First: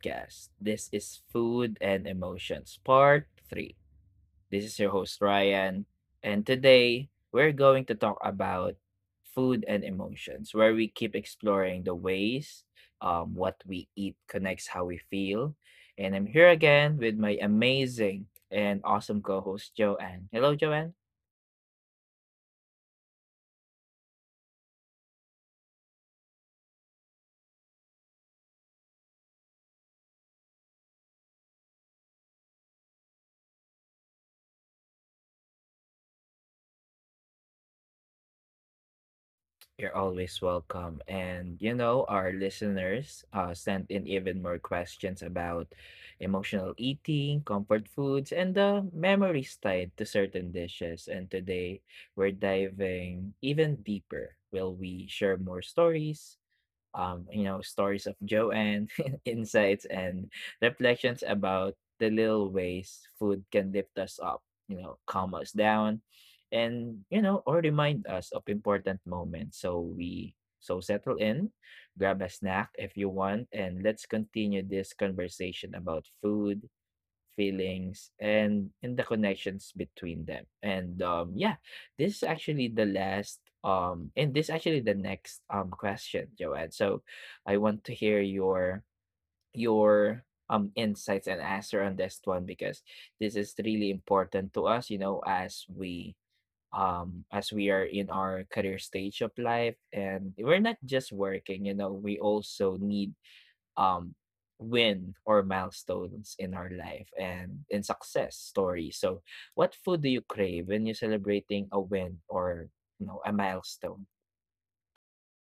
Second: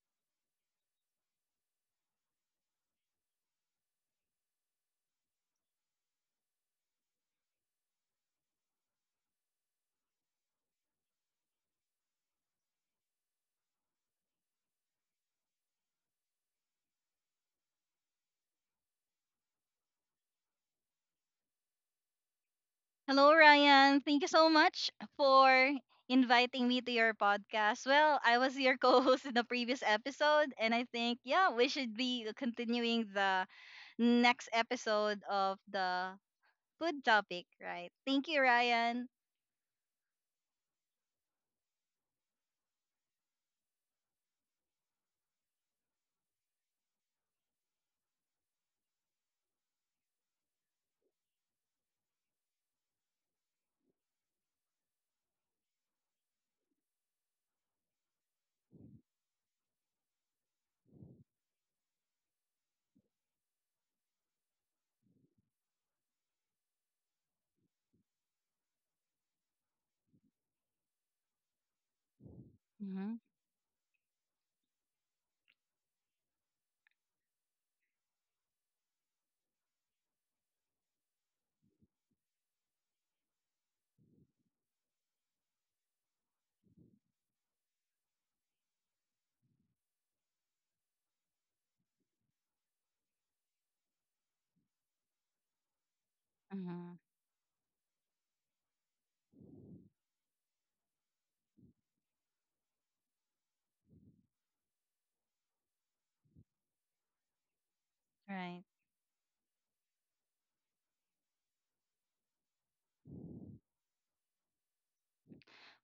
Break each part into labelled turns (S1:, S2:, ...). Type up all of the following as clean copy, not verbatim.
S1: podcast. This is Food and Emotions Part 3. This is your host Ryan, and today we're going to talk about food and emotions, where we keep exploring the ways what we eat connects how we feel. And I'm here again with my amazing and awesome co host, Joanne. Hello, Joanne.
S2: Hello, Ryan. Thank you so much for inviting me to your podcast. Well, I was your co host in the previous episode, and I think, yeah, we should be continuing the next episode of the food topic, right? Thank you, Ryan.
S1: You're always welcome. And you know, our listeners sent in even more questions about emotional eating, comfort foods, and the memories tied to certain dishes. And today we're diving even deeper. Will we share more stories, stories of Joanne, insights, and reflections about the little ways food can lift us up, calm us down, and, or remind us of important moments. So we settle in, grab a snack
S2: Mm-hmm.
S1: if you want, and let's continue this conversation about food, feelings and the connections between them. And Yeah, this is actually the next question, Joanne. So I want to hear your your insights and answer on this one because this is really important to us, you know, as
S2: Mm-hmm.
S1: we are in our career stage of life, and we're not just working. You know, we also need um, win or milestones in our life and in
S2: Right.
S1: success stories. So what food do you crave when you're celebrating a win or, you know, a milestone?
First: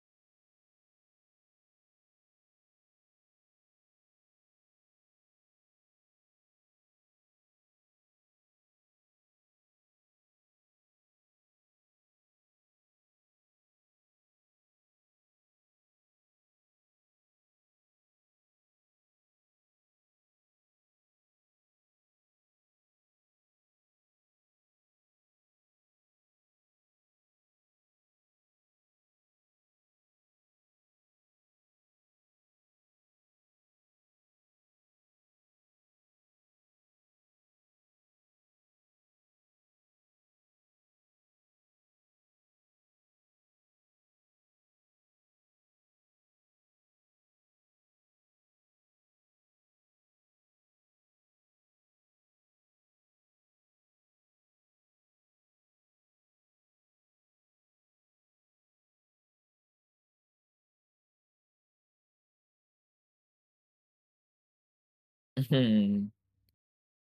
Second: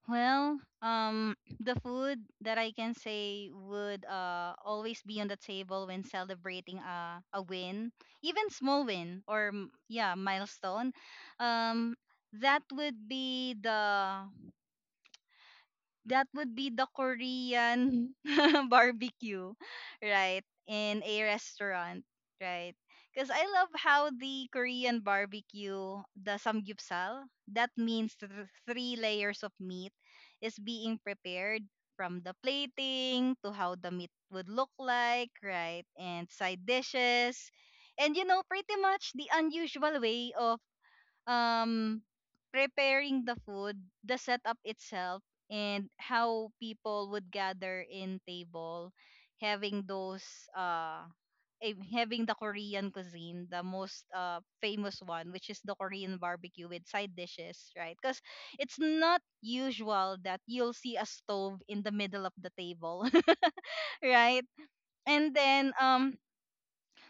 S2: Well, the food that I can say would always be on the table when celebrating a win, even small win or yeah milestone, um, that would be the that would be the Korean barbecue, right? In a restaurant, right? Because I love how the Korean barbecue, the samgyupsal, that means three layers of meat, is being prepared from the plating to how the meat would look like, right? And side dishes. And you know, pretty much the unusual way of um preparing the food, the setup itself, and how people would gather in table, having those uh having the Korean cuisine, the most famous one, which is the Korean barbecue with side dishes, right? Because it's not usual that you'll see a stove in the middle of the table, right? And then
S1: Mhm.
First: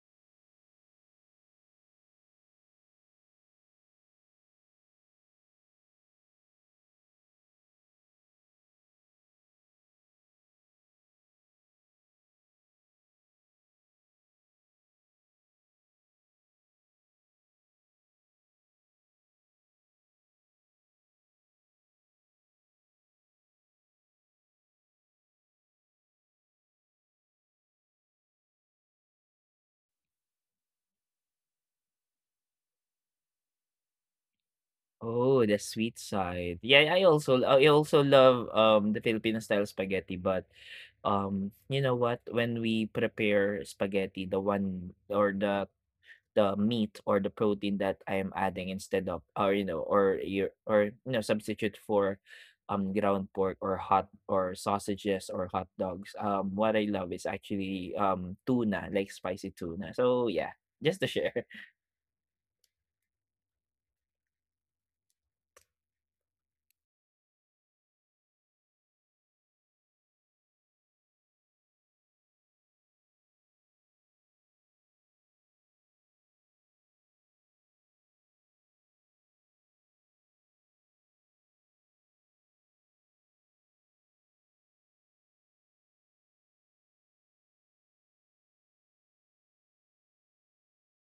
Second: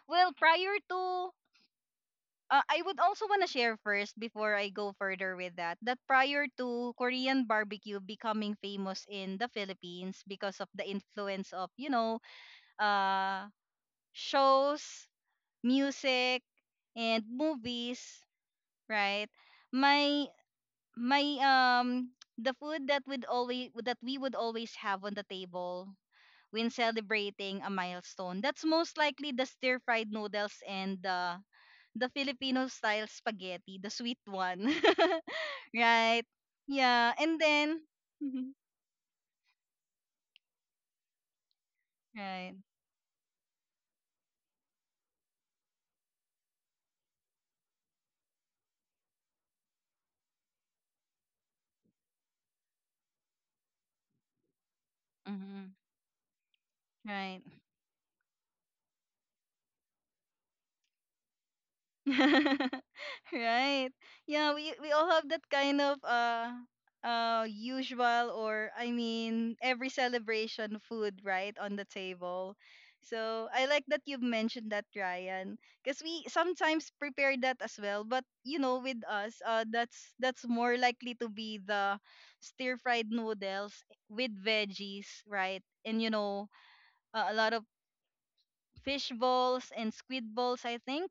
S2: well prior to I would also want to share first before I go further with that prior to Korean barbecue becoming famous in the Philippines because of the influence of you know uh shows, music and movies, right? My my the food that would always that we would always have on the table when celebrating a milestone, that's most likely the stir fried noodles and the Filipino style spaghetti, the sweet one.
S1: Oh, the sweet
S2: Right?
S1: side. Yeah, I
S2: Yeah, and
S1: also
S2: then.
S1: love
S2: Mhm.
S1: the Filipino style spaghetti, but you know what?
S2: Right.
S1: When we prepare spaghetti, the meat or the protein that I am adding instead of, or you know or your or you know substitute for ground pork or hot or sausages or hot
S2: Hmm.
S1: dogs. What I love is
S2: Right.
S1: actually tuna, like spicy tuna. So yeah, just to share.
S2: Right. Yeah, we all have that kind of usual, or I mean every celebration food, right on the table. So I like that you've mentioned that, Ryan, because we sometimes prepare that as well, but you know with us that's more likely to be the stir fried noodles with veggies, right? And you know, a lot of fish balls and squid balls I think,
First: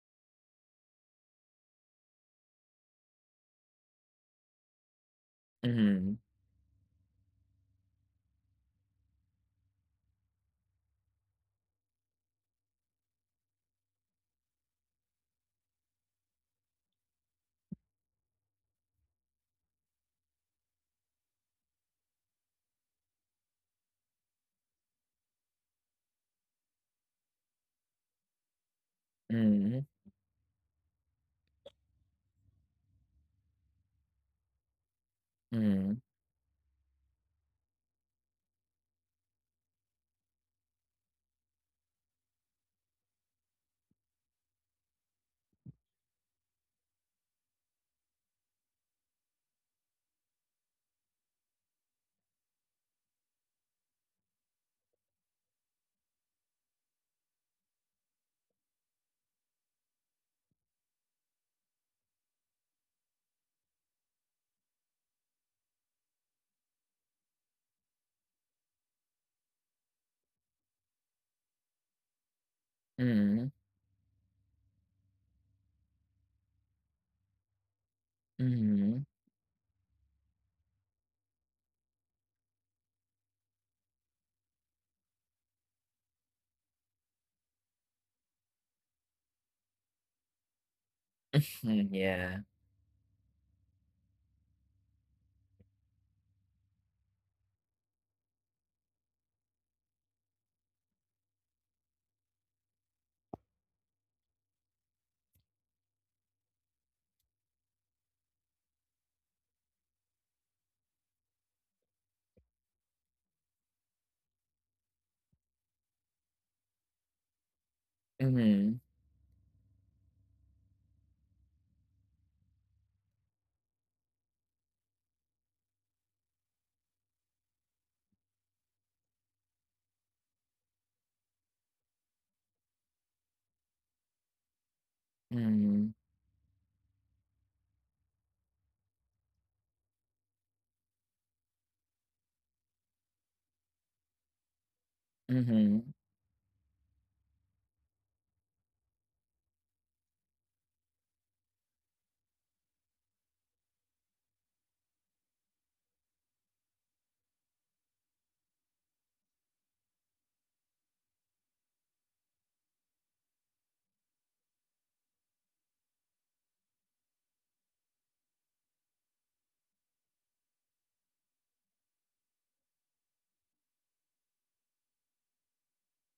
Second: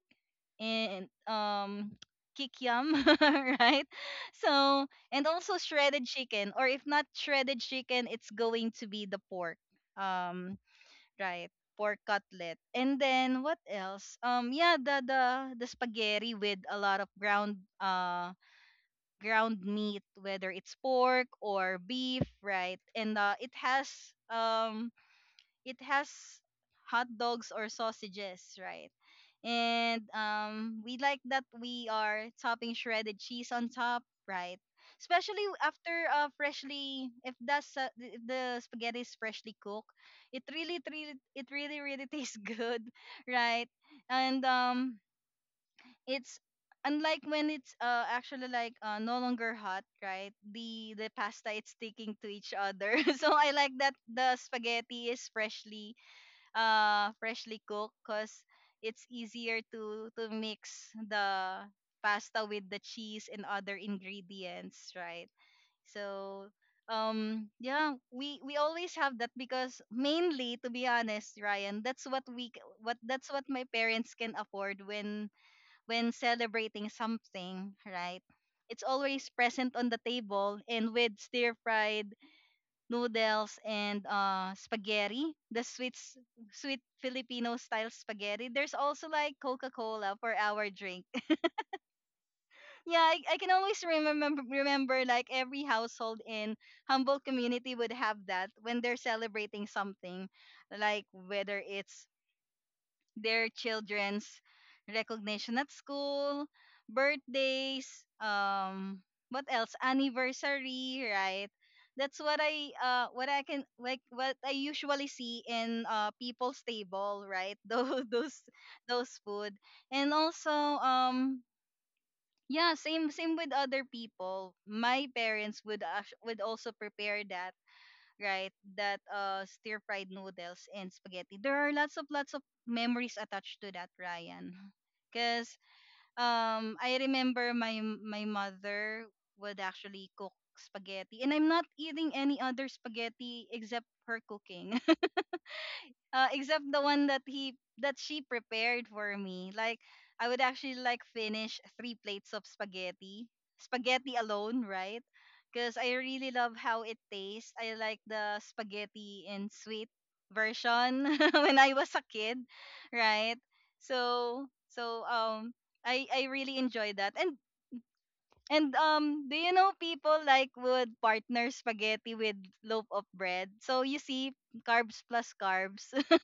S2: and kikiam, right? So, and also shredded
S1: Mm-hmm.
S2: chicken, or if not shredded chicken, it's going to be the pork, um, right? Pork cutlet. And then what else? Yeah, the spaghetti with a lot of ground ground meat, whether it's pork or beef, right? And it has um it has hot dogs or sausages, right? And we like that we are topping shredded cheese on top, right? Especially
S1: Mm-hmm.
S2: after freshly, if that's if the spaghetti is freshly cooked, really tastes good, right? And it's unlike when it's actually like no longer hot, right? The pasta, it's sticking to each other. So I like that the spaghetti is freshly cooked because it's easier to mix the pasta with the cheese and other ingredients, right? So yeah, we always have that because, mainly, to be honest, Ryan, that's what we c- what that's what
S1: Mm-hmm.
S2: my parents can afford when celebrating something, right?
S1: Mm-hmm.
S2: It's
S1: Mm-hmm.
S2: always present on the table, and with stir fried noodles and spaghetti, the sweet sweet Filipino style spaghetti. There's also like Coca-Cola for our drink.
S1: Mm, yeah.
S2: Yeah, I can always remember like every household in humble community would have that when they're celebrating something, like whether it's their children's recognition at school, birthdays, um, what else? Anniversary, right? That's what I can, like what I usually see in people's table, right? Those those
S1: Mm-hmm.
S2: those food. And also um yeah, same with other people. My parents would would also prepare that, right? That stir fried noodles and spaghetti. There are lots of memories attached to that, Ryan. Cause
S1: Mm-hmm.
S2: I remember my mother would actually cook spaghetti, and I'm not eating any other spaghetti except her cooking.
S1: Mm-hmm.
S2: Except the one that he that she prepared for me. Like I would actually like finish three plates of spaghetti, alone, right? Because I really love how it tastes. I like the spaghetti in sweet version when I was a kid, right? So I really enjoy that and. And do you know people like would partner spaghetti with loaf of bread? So you see, carbs plus carbs.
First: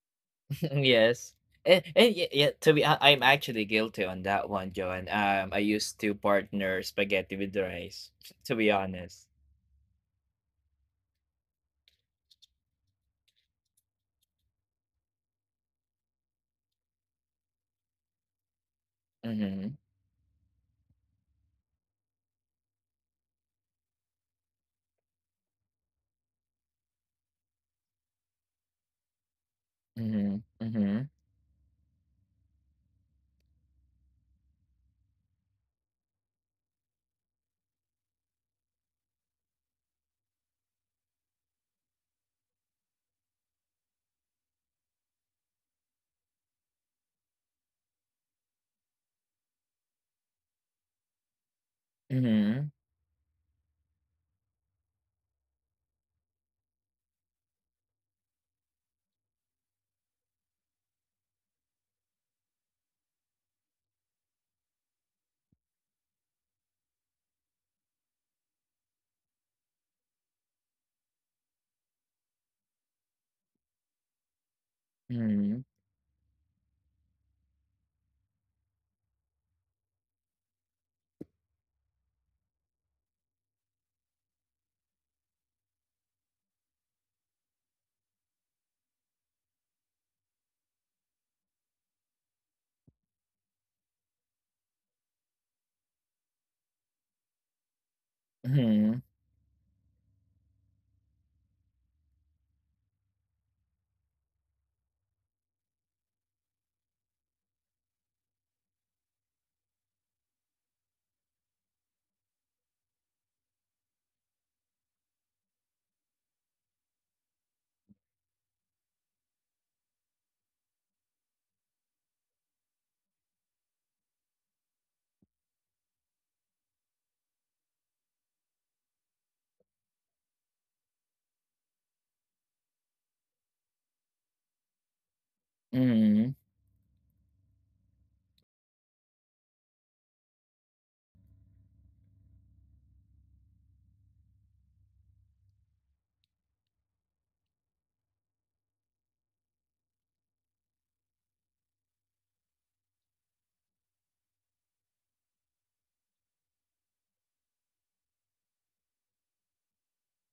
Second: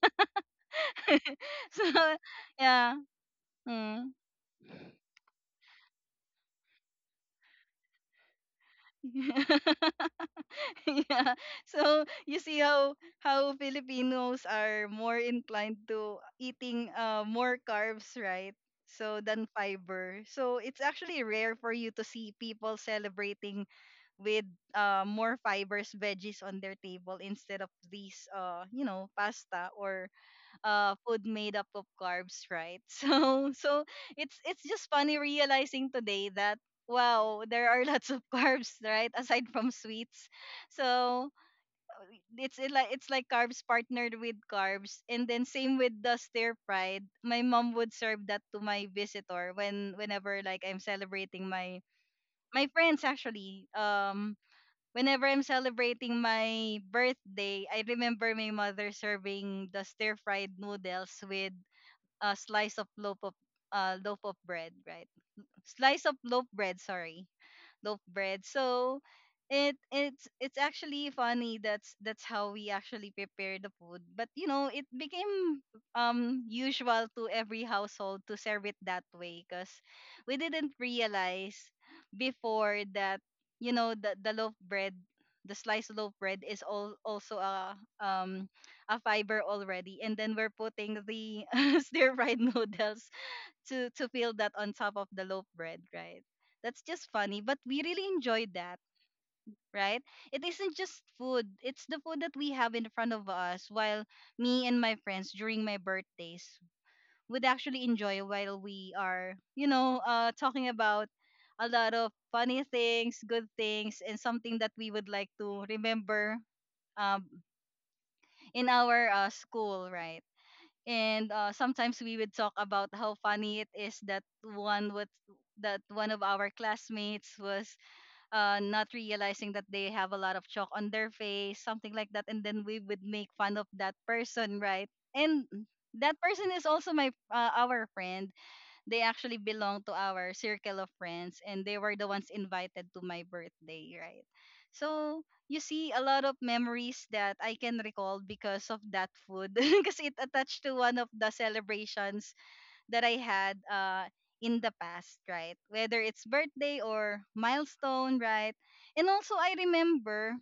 S1: Yes.
S2: So
S1: To be
S2: yeah.
S1: hon- I'm actually guilty
S2: Mm.
S1: on that one, Joan. I used to partner spaghetti with rice, to be honest.
S2: Yeah. So you see how Filipinos are more inclined to eating more carbs, right? So than
S1: Mm-hmm.
S2: fiber. So it's actually rare for you to see people celebrating with more fibers, veggies on their table instead of these you know pasta or
S1: Mm-hmm.
S2: food made up of carbs, right? So so it's just funny realizing today that wow there are lots of carbs, right, aside from sweets. So it's like carbs partnered with carbs. And then same with the stir fried, my mom would serve that to my visitor when whenever like I'm celebrating my my
S1: Mm-hmm.
S2: friends, actually, whenever I'm celebrating my birthday. I remember my mother serving the stir fried noodles with a slice of loaf of loaf of bread, right? Slice of loaf bread, sorry, loaf bread. So it's actually funny, that's how we actually prepare the food. But you know, it
S1: Mm-hmm.
S2: became usual to every household to serve it that way because we didn't realize before that, you know, the sliced loaf bread is all also a um a fiber already, and then we're putting the stir fried noodles to feel that on top of the loaf bread, right? That's just funny, but we really enjoyed that,
S1: Mm-hmm.
S2: right? It isn't just food; it's the food that we have in front of us while me and my friends during my birthdays would actually enjoy while we are, you know, talking about a lot of funny things, good things, and something that we would like to remember um, in our school, right? And sometimes we would talk about how funny it is that one of our classmates was not realizing that they have a lot of chalk on their face, something like that, and then we would make fun of that person, right? And that
S1: Mm-hmm.
S2: person is also my our friend. They actually belong to our circle of friends, and they were the ones invited to my birthday, right? So you see a lot of memories that I can recall because of that food because it attached to one of the celebrations that I had in the past, right? Whether it's birthday or milestone, right? And also I remember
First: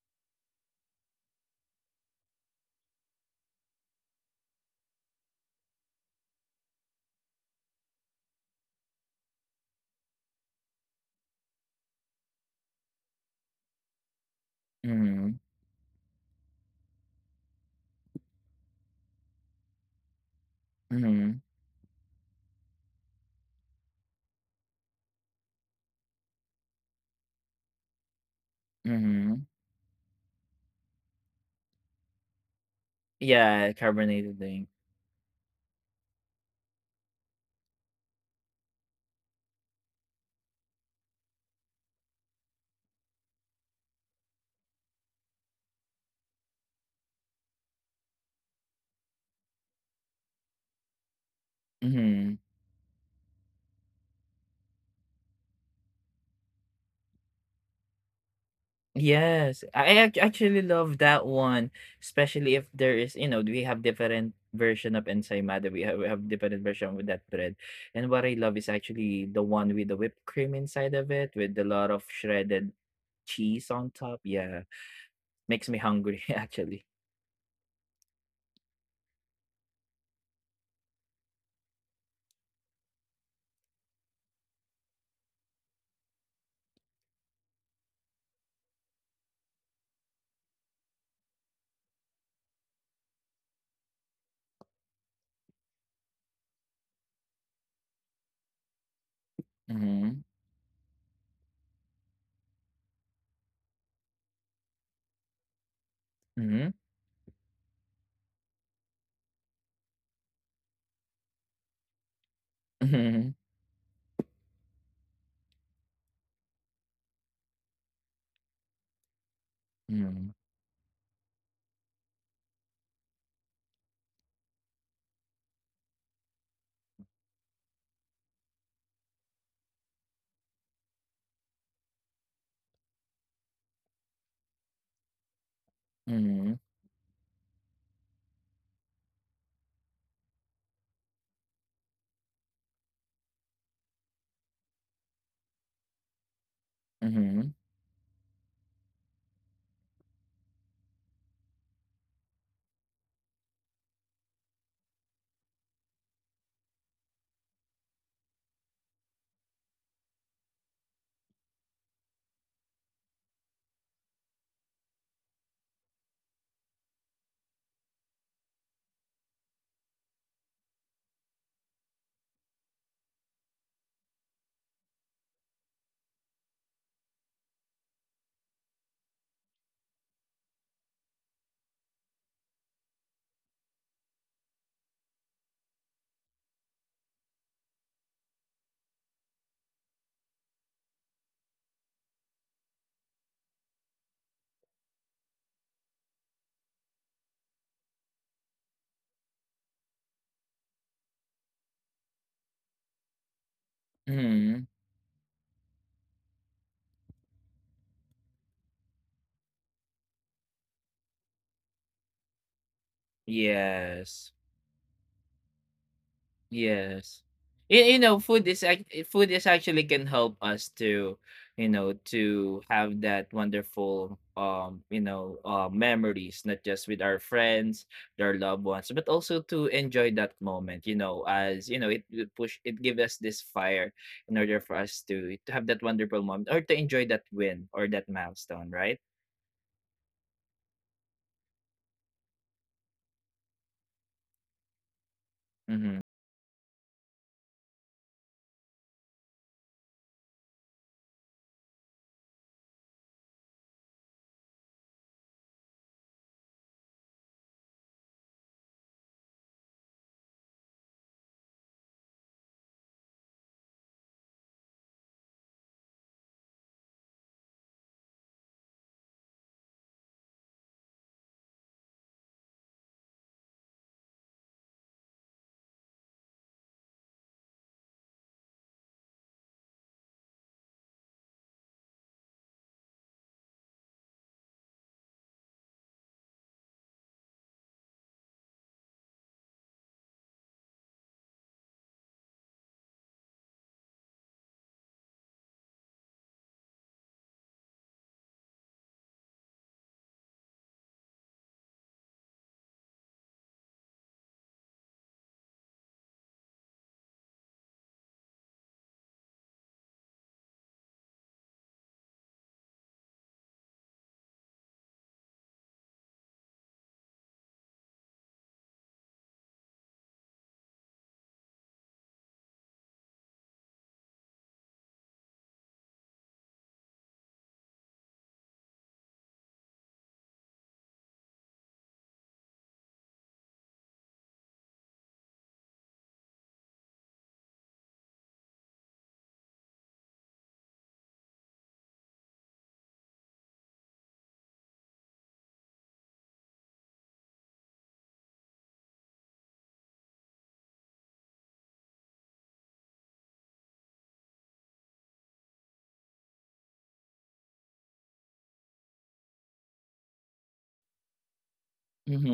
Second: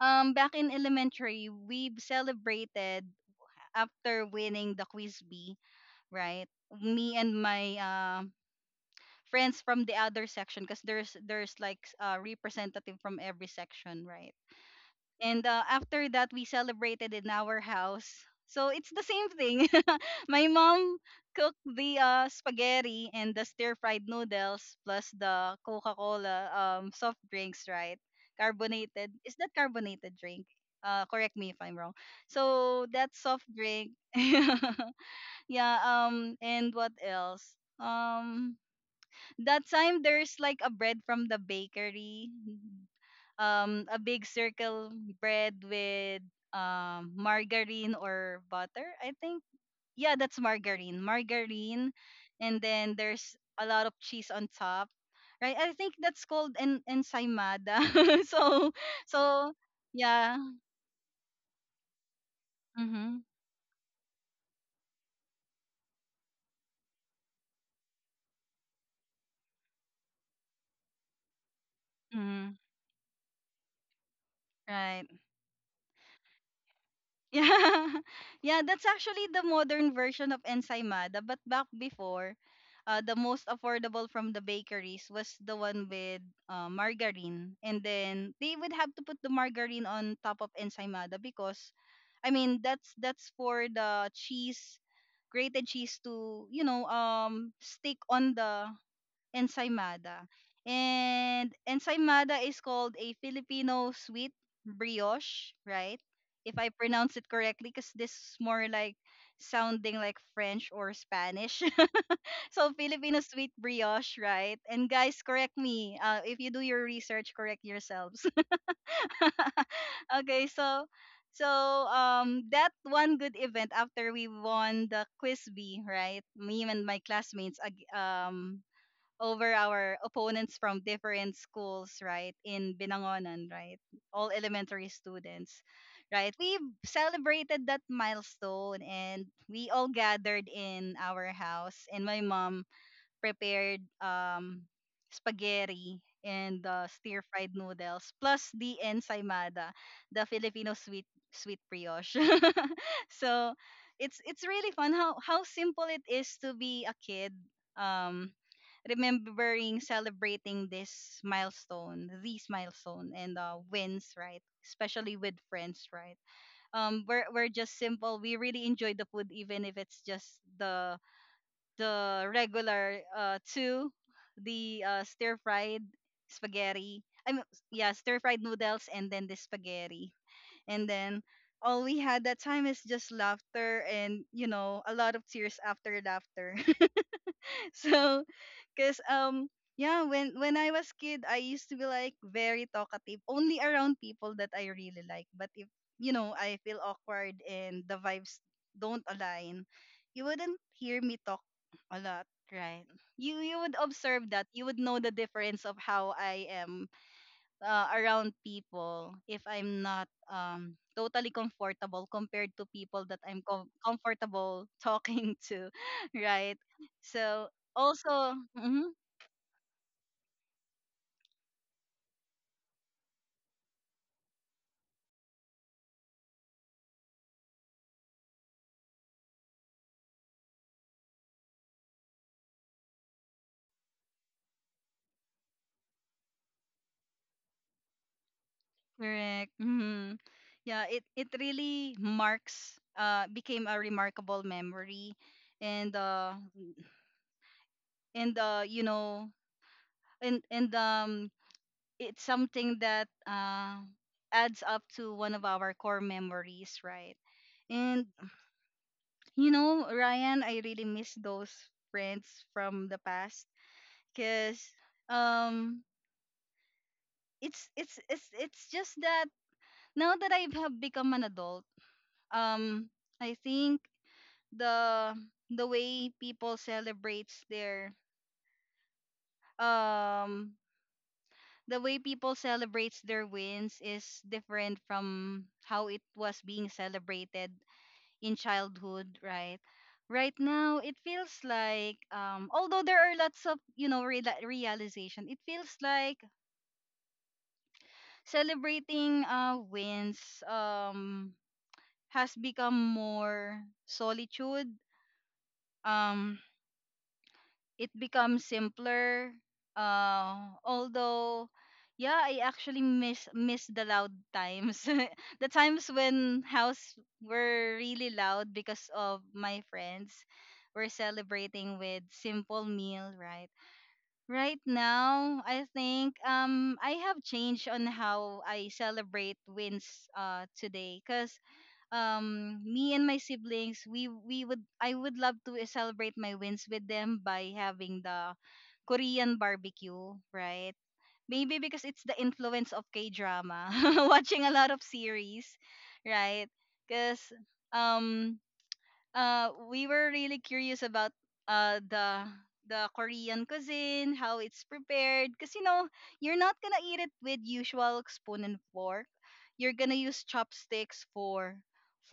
S2: back in elementary we celebrated after winning the quiz bee, right? Me and my friends from the other section, because there's like a representative from every section, right?
S1: Mm-hmm. Mm-hmm.
S2: And after that, we celebrated in our house. So it's the same thing. My mom
S1: Mm-hmm.
S2: cooked the spaghetti and the stir fried noodles plus the Coca Cola soft drinks, right? Carbonated. Is
S1: Mm-hmm.
S2: that carbonated drink? Correct me if I'm wrong. So that soft
S1: Yeah,
S2: drink.
S1: carbonated drink.
S2: Yeah. And what else? That time there's like a bread from the bakery, a big circle bread with margarine or butter, I think. Yeah, that's margarine.
S1: Mm-hmm.
S2: And then there's a lot of cheese on top, right? I think that's called ensaymada. so so
S1: Yes, I ac-
S2: yeah.
S1: actually love that one, especially if there is,
S2: Mhm.
S1: you know, we have different version of ensaymada. We have different version with that bread. And what I love is actually the one with the whipped cream inside of it with a lot of
S2: Mhm.
S1: shredded cheese on top. Yeah,
S2: Right.
S1: makes me hungry actually.
S2: Yeah. Yeah, that's actually the modern version of ensaymada, but back before, the most affordable from the bakeries was the one with margarine. And then they would have to put the margarine on top of ensaymada because I mean, that's for the cheese, grated cheese, to, you know, stick on the
S1: Mhm.
S2: ensaymada. And ensaymada is called a Filipino sweet brioche, right? If
S1: Mhm.
S2: I pronounce it correctly, because this is more like sounding like French or Spanish. So Filipino
S1: Mhm.
S2: sweet brioche, right? And guys, correct me. If you do your research, correct yourselves.
S1: Mhm.
S2: Okay, so so that one good event after we won the quiz bee, right? Me and my classmates over our opponents from different schools, right? In Binangonan, right? All elementary students, right?
S1: Mhm.
S2: We celebrated that milestone and we all gathered in our house, and my mom prepared spaghetti and stir
S1: Mhm.
S2: fried noodles plus the ensaymada, the Filipino sweet brioche. So it's really fun how simple it is to be a kid. um Remembering celebrating this milestone, these milestone and wins, right? Especially with friends, right? We're just simple, we really enjoy the food even if it's just the regular two the stir fried spaghetti, I mean, yeah, stir fried noodles and then the spaghetti. And then all we had that time is just laughter and a lot of tears after laughter. So, cause yeah, when I was kid, I used to be like very talkative, only around people that I really like. But if I feel awkward and the vibes don't align, you wouldn't hear me talk a lot, right? You would observe that.
S1: Mhm.
S2: You would know the difference of how I am around people if I'm not totally comfortable compared to people that I'm
S1: Yes.
S2: comfortable talking to, right?
S1: Yes.
S2: So
S1: You,
S2: also,
S1: food is ac- eh,
S2: mhm.
S1: food is actually can help us to, to have that wonderful memories, not just with our friends, their loved ones, but also to enjoy that moment, you know, as you know, it will push it give us this fire in order for us to have that wonderful moment or to enjoy that win or that milestone, right?
S2: Correct. Yeah, it really marks, became a remarkable memory.
S1: Mm-hmm.
S2: And and you know and it's something that adds up to one of our core memories, right? And you know, Ryan, I really miss those friends from the past, cuz um it's just that now that I have become an adult, um I think the the way people celebrates their um wins is different from how it was being celebrated in childhood, right? Right now it feels like, although there are lots of, you know, realization, it feels like celebrating wins has become more solitude. um it becomes simpler. Although, yeah, I actually miss the loud times, the times when house were really loud because of my friends were celebrating with simple meal, right? Right now, I think I have changed on how I celebrate wins today, cause me and my siblings, we would I would love to, eh, celebrate my wins with them by having the Korean barbecue, right? Maybe because it's the influence of K-drama, watching a lot of series, right? Cuz um we were really curious about uh the the Korean cuisine, how it's prepared. Because you know, you're not gonna eat it with usual spoon and fork. You're gonna use chopsticks for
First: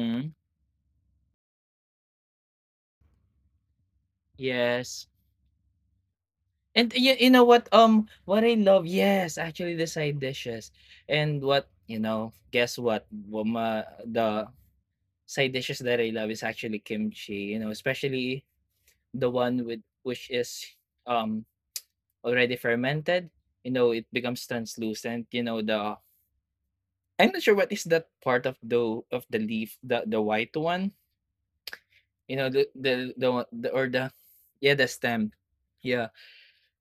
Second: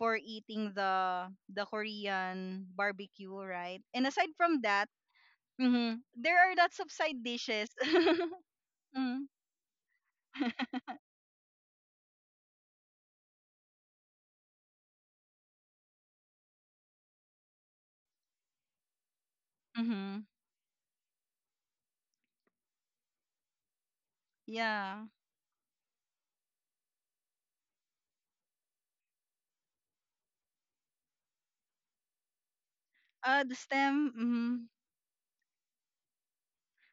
S2: eating the Korean barbecue, right? And aside from that,
S1: Yes.
S2: mhm, there are lots
S1: And
S2: of
S1: you,
S2: side
S1: know
S2: dishes.
S1: what I love,
S2: Mm.
S1: yes, actually the side dishes. And what, you know, guess what? Wama, the side dishes that I love is actually kimchi, you know, especially the one with,
S2: Mm-hmm.
S1: which is um already fermented. You know, it becomes
S2: Yeah.
S1: translucent. You know, the I'm not sure what is that part of the leaf, the white one, you know, the the the,
S2: The
S1: one- the or
S2: stem,
S1: the
S2: mm,
S1: yeah, the stem. Yeah,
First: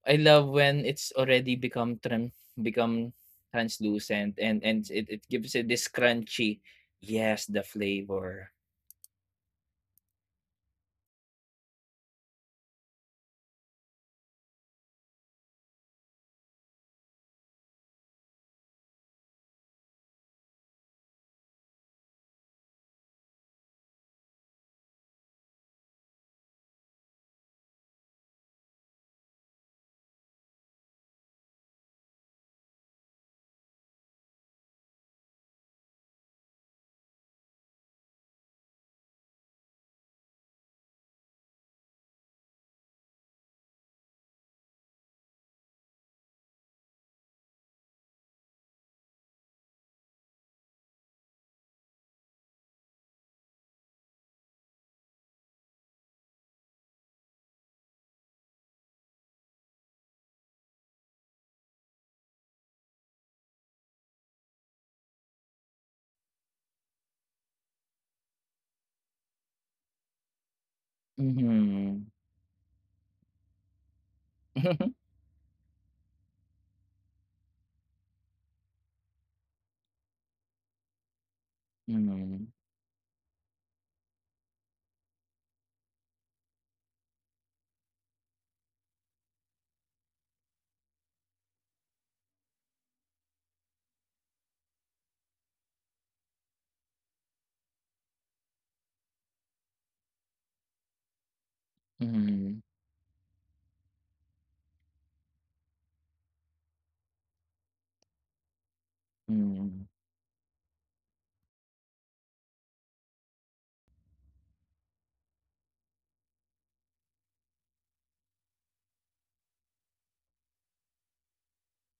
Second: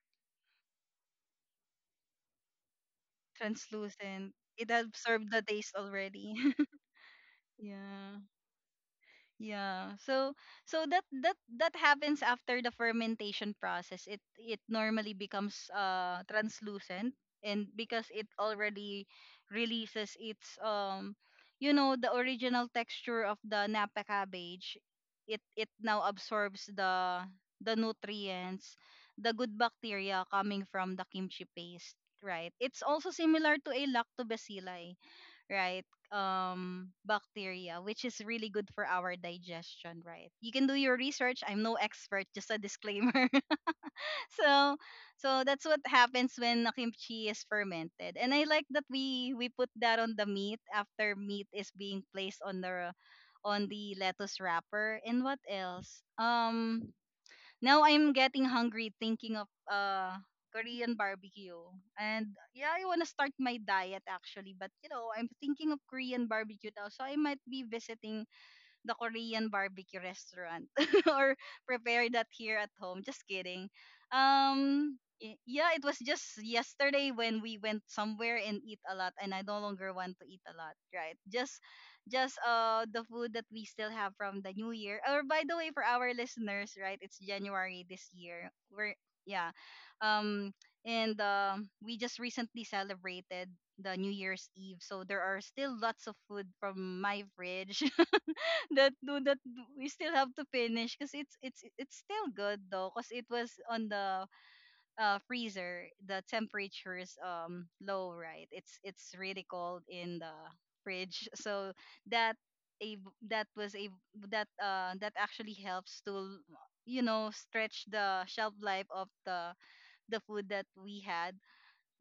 S1: I love when it's already become become
S2: translucent.
S1: translucent, and
S2: It
S1: it, it
S2: absorbed the
S1: gives it
S2: taste
S1: this
S2: already.
S1: crunchy, yes, the
S2: Yeah.
S1: flavor.
S2: Yeah. So that that happens after the fermentation process. It normally becomes translucent, and because it already releases its, you know, the original texture of the napa cabbage, it now absorbs the nutrients, the good bacteria coming from the kimchi paste, right? It's also similar to a lactobacilli, right? Bacteria, which is really good for our digestion, right? You can do your research, I'm no expert, just a disclaimer. So, so that's what happens when the kimchi is fermented, and I like that we put that on the meat after meat is being placed on the lettuce wrapper. And what else, now I'm getting hungry thinking of Korean barbecue. And yeah, I want to start my diet actually, but you know, I'm thinking of Korean barbecue now. So I might be visiting the Korean barbecue restaurant, or prepare
S1: Mhm.
S2: that here at home. Just kidding.
S1: Mhm.
S2: Um, yeah, it was just yesterday when we went somewhere and eat a lot, and I no longer want to eat a lot, right? Just the food that we still have from the new year. Or by the way, for our listeners, right? It's January this year. We're, yeah. Um and We just recently celebrated the New Year's Eve. So there are still lots of food from my fridge that we still have to finish, because it's still good
S1: Mhm.
S2: though, because it was on the, freezer. The temperature is, low, right? It's really cold
S1: Mhm.
S2: in the fridge. So that a that was a that that actually helps to, you know, stretch the shelf life of the food that we had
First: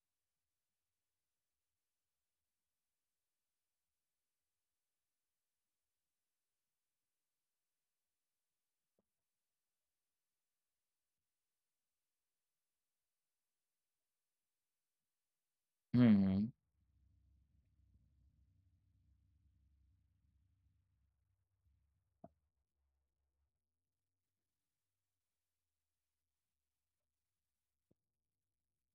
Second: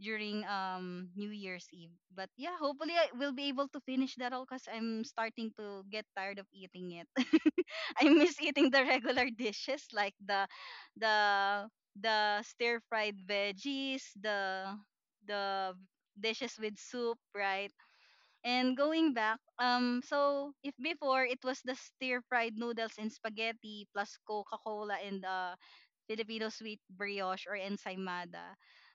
S2: during, New Year's Eve. But yeah, hopefully I will be able to finish that all, because I'm starting to get tired of eating it. I miss eating the regular dishes, like the the stir fried veggies, the
S1: Mhm.
S2: dishes with soup, right? And going back, so if before it was the stir fried noodles and spaghetti plus Coca Cola and, uh, Filipino sweet brioche or ensaymada.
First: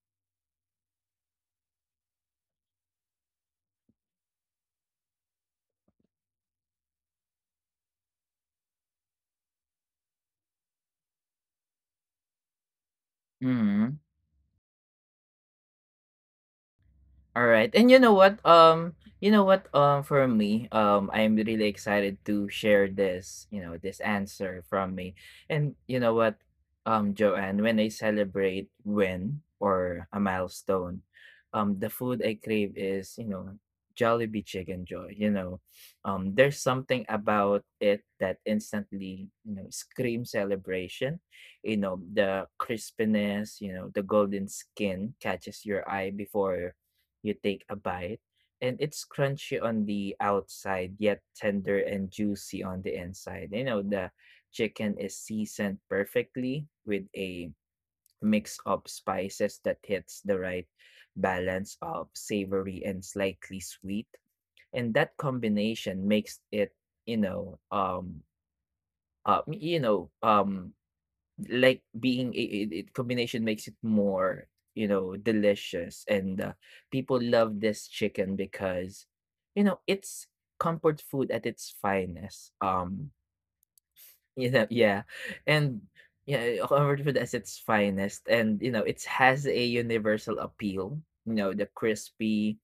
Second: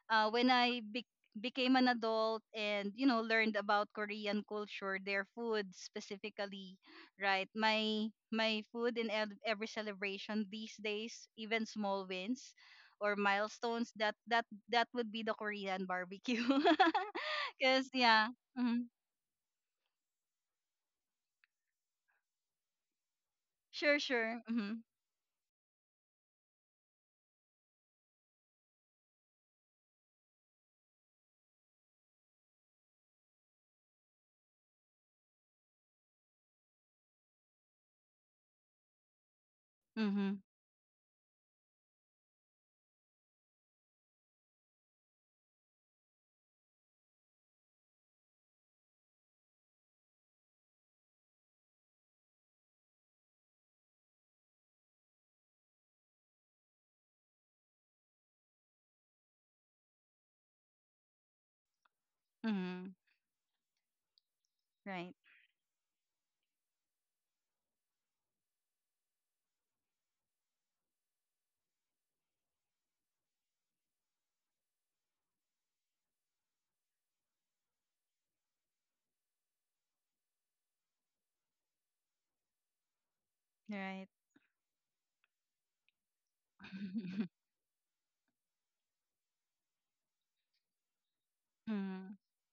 S2: When I became an adult and, you know, learned about Korean culture, their food specifically, right? My food in every celebration these days, even small wins or milestones,
S1: Mhm.
S2: that would be the Korean barbecue.
S1: All right. And
S2: Cause
S1: you know
S2: yeah,
S1: what?
S2: mhm.
S1: You know what? For me, I'm really excited to share this, you know,
S2: Sure,
S1: this
S2: sure,
S1: answer
S2: mm-hmm.
S1: from me. And you know what, Joanne, when I celebrate win or a milestone, the food I crave is, you know, Jollibee Chicken Joy. You know, there's something about it that instantly, you know, scream
S2: Mm-hmm.
S1: celebration. You know, the crispiness, you know, the golden skin catches your eye before you take a bite, and it's crunchy on the outside, yet tender and juicy on the inside. You know, the chicken is seasoned perfectly with a mix of spices that hits the right balance of savory
S2: Mm-hmm.
S1: and slightly sweet. And that
S2: Right,
S1: combination makes it, you know, um, you know, like being it, it, it combination makes it more, you know, delicious. And people love this chicken because, you know, it's comfort food at its finest. Um
S2: right.
S1: you know Yeah, and yeah, comfort food at its finest. And you know, it has a universal appeal. You know, the
S2: Mm-hmm.
S1: crispy,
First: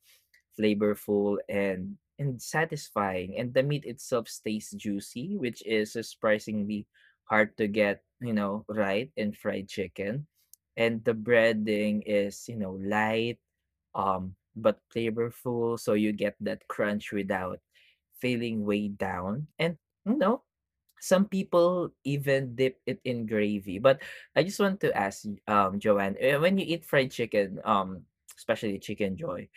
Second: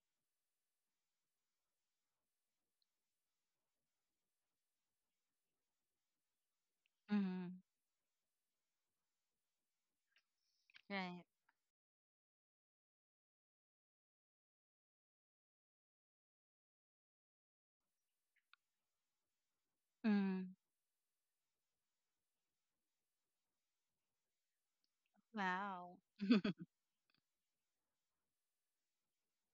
S1: flavorful, and satisfying. And the meat itself stays juicy, which is surprisingly hard
S2: Mm-hmm.
S1: to get, you know, right in fried chicken. And the
S2: Right.
S1: breading is, you know, light, but flavorful, so you get that crunch without feeling weighed down. And you know,
S2: Mm-hmm.
S1: some people even dip it in gravy. But I just want to ask,
S2: Wow.
S1: Joanne, eh, when you eat fried chicken, especially chicken joy,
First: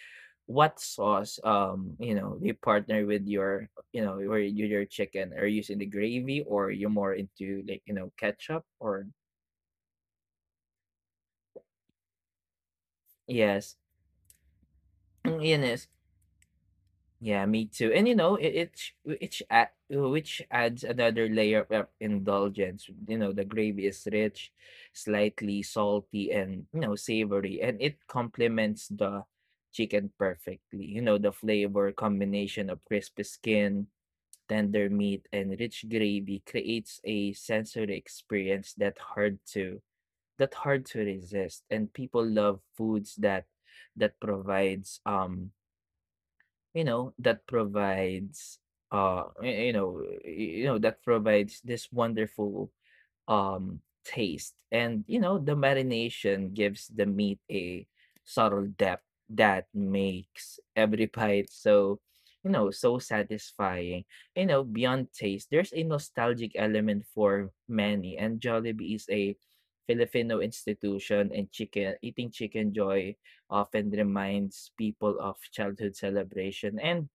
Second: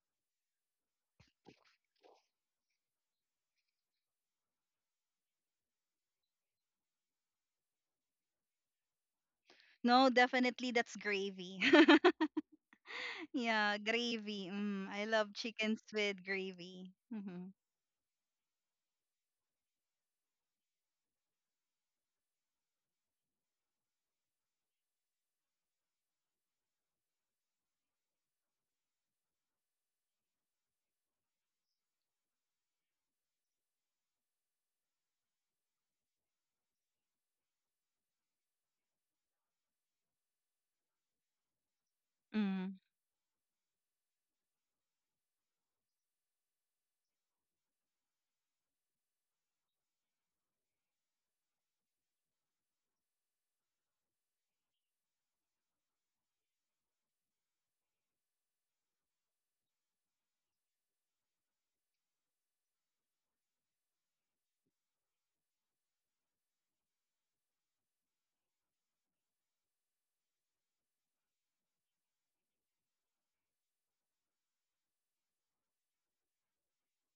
S1: what sauce, you know, you partner with your, you know, or your chicken? Are you using the gravy, or you're more into like, you know, ketchup or
S2: No, definitely that's gravy.
S1: yes?
S2: Yeah, gravy. Mm, I love
S1: Mm,
S2: chickens
S1: yes,
S2: with gravy.
S1: yeah,
S2: Hmm.
S1: me too. And you know, it, it's which add, which adds another layer of indulgence. You know, the gravy is rich, slightly salty, and, you know, savory, and it complements the chicken perfectly. You know, the flavor combination of crispy skin, tender meat, and rich gravy creates a sensory experience that hard to resist. And people love
S2: Mm.
S1: foods that provides you know that provides, that provides this wonderful taste. And you know, the marination gives the meat a subtle depth that makes every bite so, you know, so satisfying. You know, beyond taste, there's a nostalgic element for many, and Jollibee is a Filipino institution, and chicken, eating chicken joy often reminds people of childhood celebration and,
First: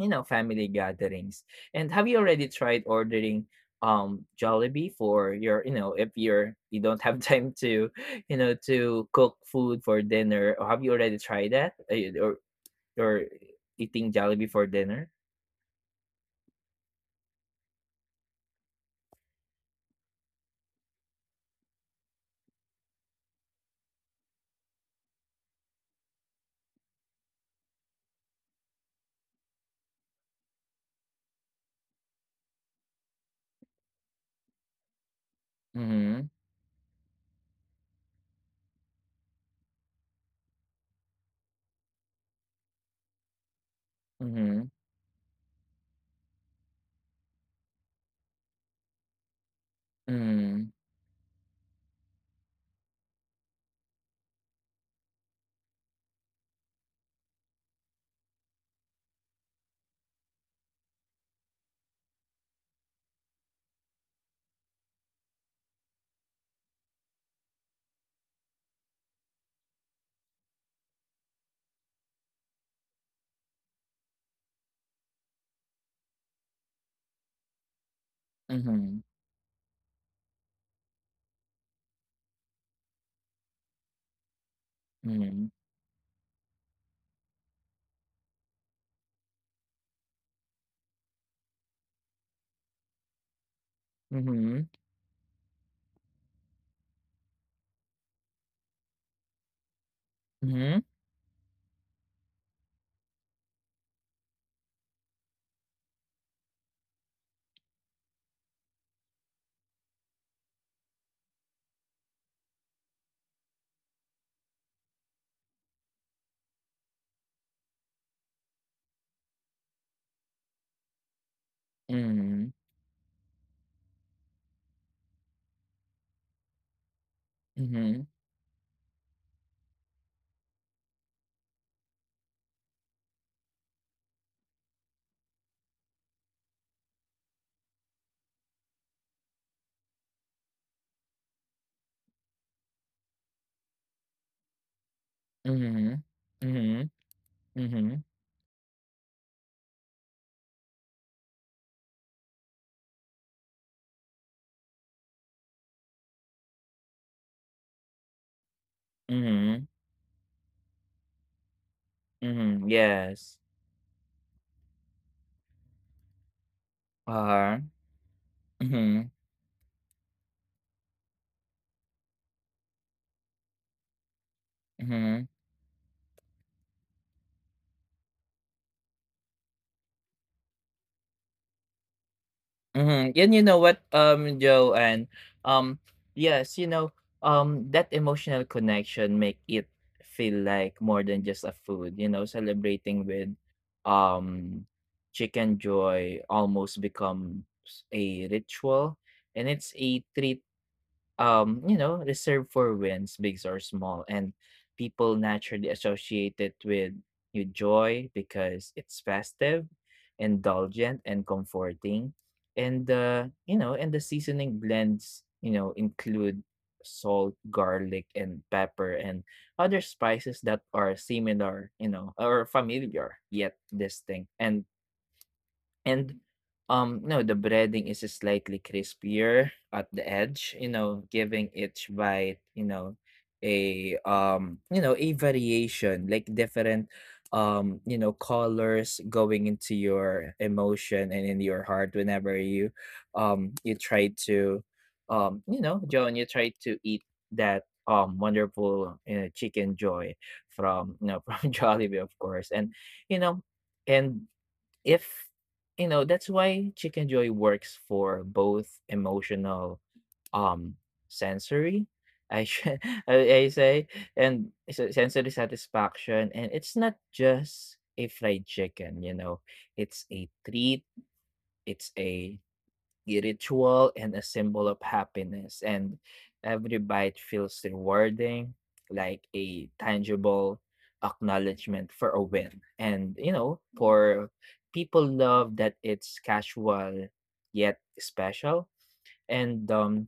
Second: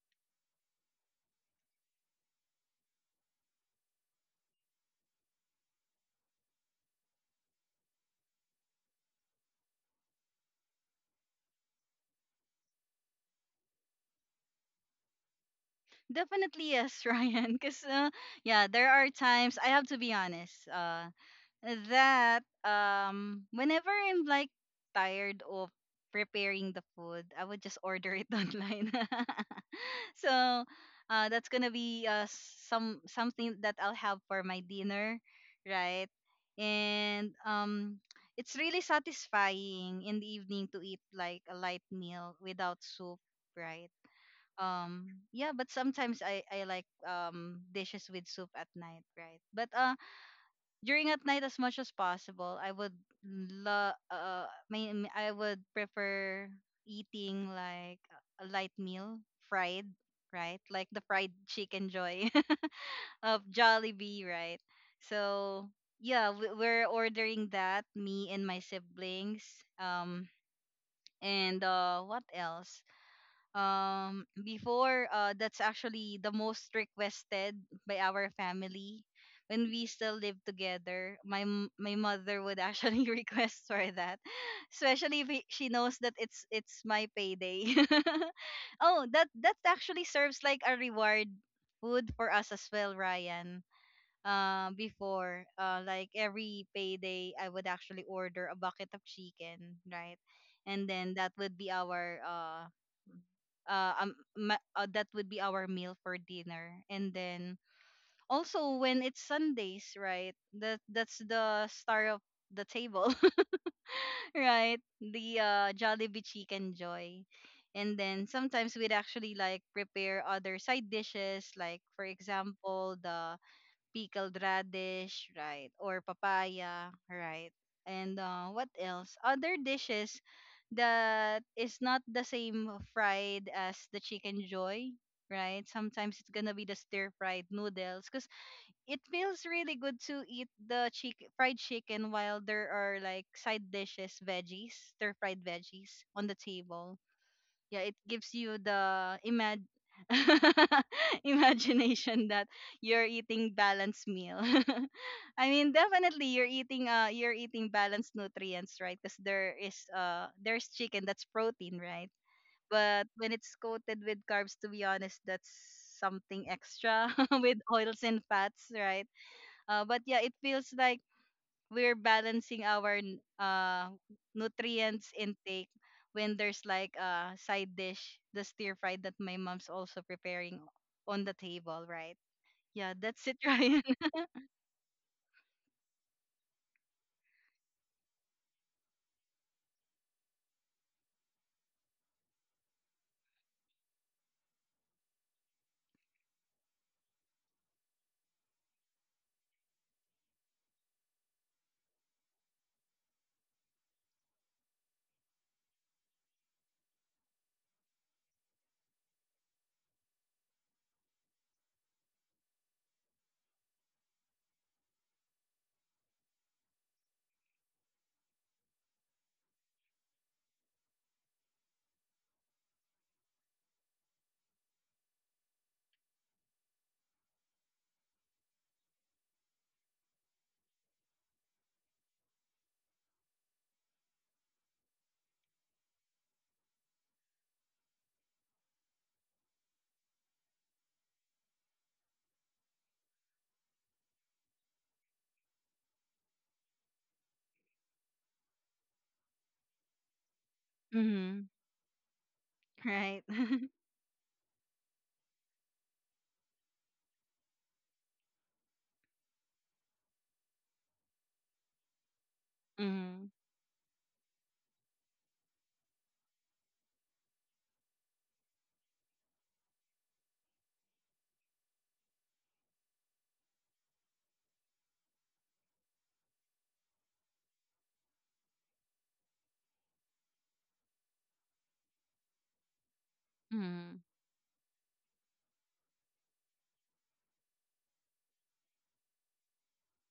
S1: you know, family gatherings. And have you already tried ordering Jollibee for your, you know, if you're, you don't have time to, you know, to cook food for dinner? Or have you already tried that? Eh, or or eating Jollibee for dinner?
S2: Definitely yes, Ryan. Because yeah, there are times I have to be honest. That whenever I'm like tired of preparing the food, I would just order it online. So, that's gonna be something that I'll have for my dinner, right?
S1: Mhm.
S2: And it's really satisfying in the evening to eat like a light meal without soup, right?
S1: Mhm.
S2: Um, yeah, but sometimes I like dishes with soup at night, right? But
S1: Mhm.
S2: during at night, as much as possible, I would I would prefer eating like a light meal, fried, right? Like the fried chicken joy of Jollibee, right? So yeah, we're ordering that, me and my siblings. Um and what else? Before, that's actually the most requested by our family.
S1: Mhm.
S2: When we still live together, my my mother would actually request for that, especially if she knows that it's my payday. Oh, that actually serves like a reward food for us as well, Ryan. Uh,
S1: Mhm.
S2: before, like every payday, I would actually order a bucket of chicken, right? And
S1: Mhm.
S2: then that would be our that would be our meal for dinner. And then also when it's Sundays, right? That's the star of the table, right? The, Jollibee Chicken Joy. And then sometimes we'd actually like prepare other side dishes, like for
S1: Mhm.
S2: example the pickled radish, right? Or papaya, right?
S1: Mhm.
S2: And, what else? Other dishes that is not the same fried as the chicken joy, right? Sometimes it's gonna be the stir fried noodles, because it feels really good to eat the fried chicken while there are like side dishes, veggies, stir fried veggies
S1: Mhm.
S2: on the table.
S1: Mhm. Mhm.
S2: Yeah, it
S1: Mhm.
S2: gives you the imag imagination that you're eating balanced meal. I mean definitely you're eating, you're eating balanced nutrients, right? Because there is,
S1: Mhm,
S2: there's chicken, that's protein, right?
S1: mhm,
S2: But when
S1: yes.
S2: it's coated with carbs, to be honest, that's something extra with
S1: Uh-huh,
S2: oils and fats, right?
S1: mhm,
S2: Uh, but yeah, it feels like we're balancing our nutrients
S1: mhm,
S2: intake when there's like a side dish, the stir fry that my mom's also preparing on the table, right? Yeah,
S1: mhm,
S2: that's it,
S1: and you know
S2: Ryan.
S1: what, Joe, and, um, yes, you know, that emotional connection make it feel like more than just a food. You know, celebrating with, um, Chicken Joy, almost becomes a ritual, and it's a treat, you know, reserved for wins, big or small, and people naturally associate it with, joy because it's festive, indulgent, and comforting. And you know, and the seasoning blends, you know, include salt, garlic, and pepper, and other spices that are similar, you know, or familiar yet distinct. And, no, the breading is slightly crispier at the edge, you know, giving each bite, you know, a, you know, a variation, like different, you know, colors going into your emotion and in your heart whenever you, you try to, you know, John, you try to eat that, wonderful, you know, chicken joy from, you know,
S2: Mm-hmm.
S1: from Jollibee, of course. And
S2: Right.
S1: you know, and if that's why Chicken Joy works for both emotional, um, sensory, I should
S2: Mm-hmm.
S1: I I say, and se sensory satisfaction. And it's not just a fried chicken. You know, it's a treat, it's a ritual and a symbol of happiness. And every bite feels rewarding, like a tangible acknowledgement for a win. And you know,
S2: Mm-hmm.
S1: for people love that it's casual yet special. And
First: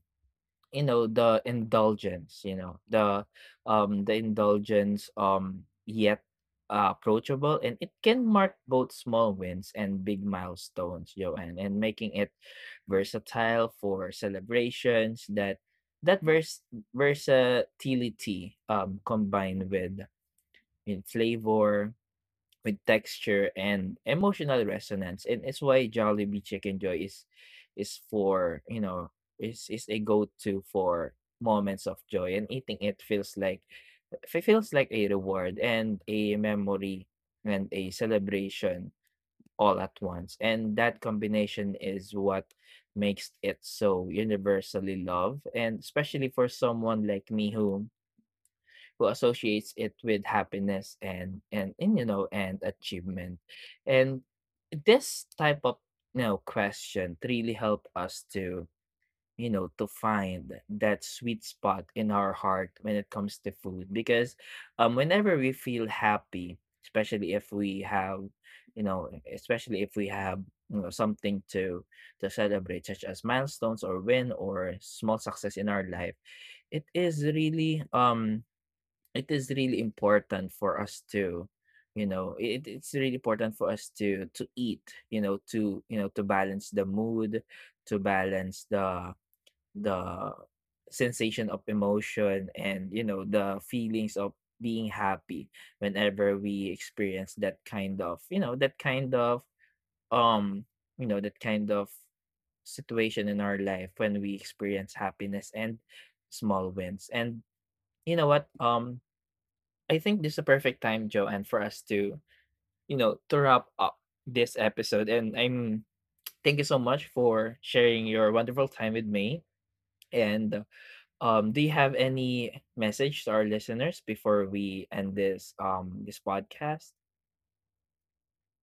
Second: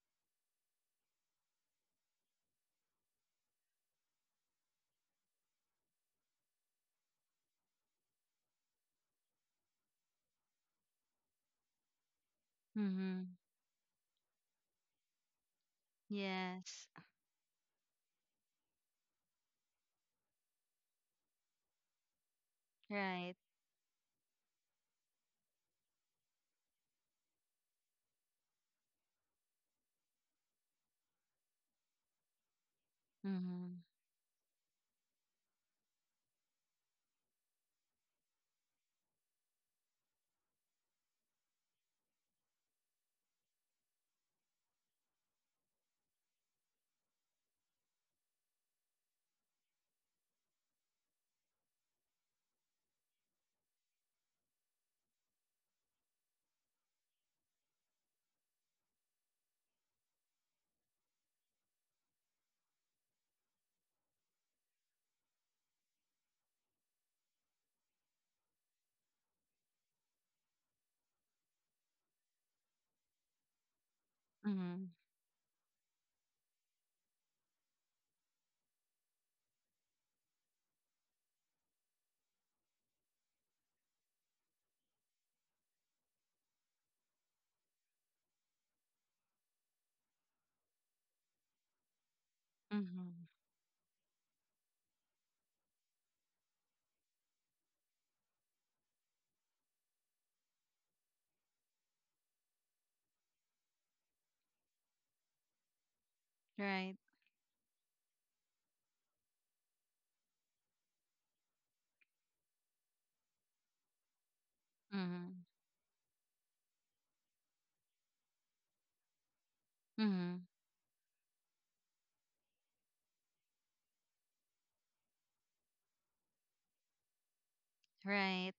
S1: you know, the indulgence, you know, the indulgence yet approachable, and it can mark both small wins and big milestones, Joanne, and making it
S2: Mm-hmm.
S1: versatile for celebrations that, that vers-
S2: Yes.
S1: versatility, combined with in flavor, with
S2: Right.
S1: texture and emotional resonance. And it's why Jollibee Chicken Joy is for you know is a go-to for moments of joy, and eating it feels like,
S2: Mm-hmm.
S1: a reward and a memory and a celebration all at once, and that combination is what makes it so universally loved, and especially for someone like me who, associates it with happiness and you know, and achievement. And this type of, you know, question really help us to, you know, to find that sweet spot in our heart when it comes to food, because, whenever we feel happy, especially if we have you know especially if we have, you know, something to celebrate, such as milestones or win or
S2: Mm-hmm.
S1: small success in our life, it is really, it is really important for us to, you know, it's really important for us to eat, you know, to, you know, to balance the mood, to balance the, the sensation of emotion, and you know,
S2: Mm-hmm.
S1: the feelings of being happy whenever we experience that kind of, um that kind of situation in our life when we experience happiness and small
S2: Right.
S1: wins. And you know what, I think this is a perfect time, Joanne, for us to, you know, to wrap up this episode. And
S2: Mm-hmm.
S1: I'm Thank you so much for sharing your wonderful time with me.
S2: Mm-hmm.
S1: And do you have any message to our listeners before we end this, this podcast?
S2: Right.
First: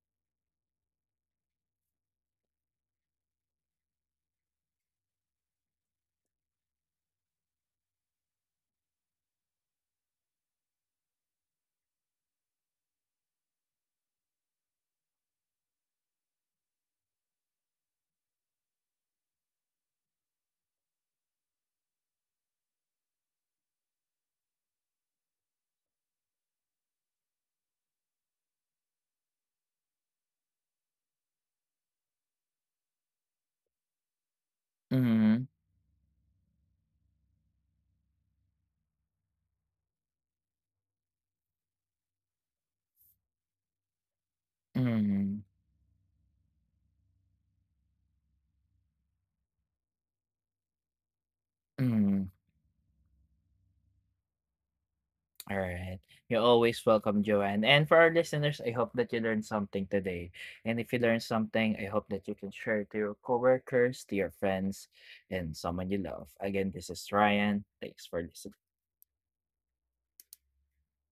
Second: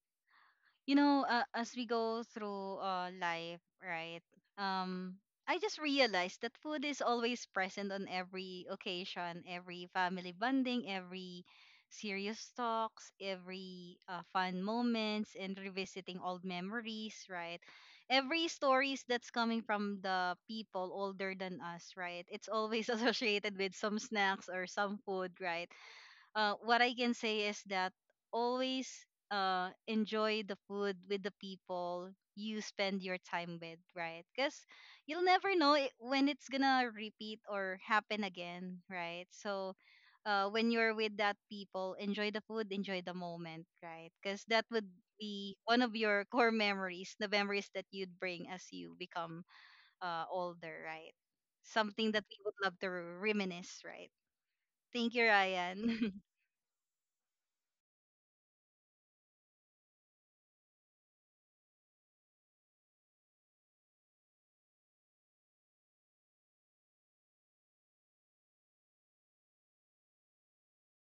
S2: You know, as we go through, life, right? Um, I just realized that food is always present on every occasion, every family bonding, every serious talks, every, fun moments, and revisiting old memories, right? Every stories that's coming from the people older than us, right? It's always associated with some snacks or some food, right? Uh, what I can say is that always, enjoy the food with the people you spend your time with, right? Because you'll
S1: Mm-hmm.
S2: never know it, when it's gonna repeat or happen again, right? So, when you're with that people, enjoy the food, enjoy the moment, right? Because that would
S1: Mm-hmm.
S2: be one of your core memories, the memories that you'd bring as you become, older, right? Something that
S1: Mm-hmm.
S2: we would love to reminisce, right? Thank you,
S1: All right.
S2: Ryan.
S1: You're always welcome, Joanne. And for our listeners, I hope that you learned something today. And if you learned something, I hope that you can share it to your coworkers, to your friends, and someone you love. Again, this is Ryan. Thanks for listening.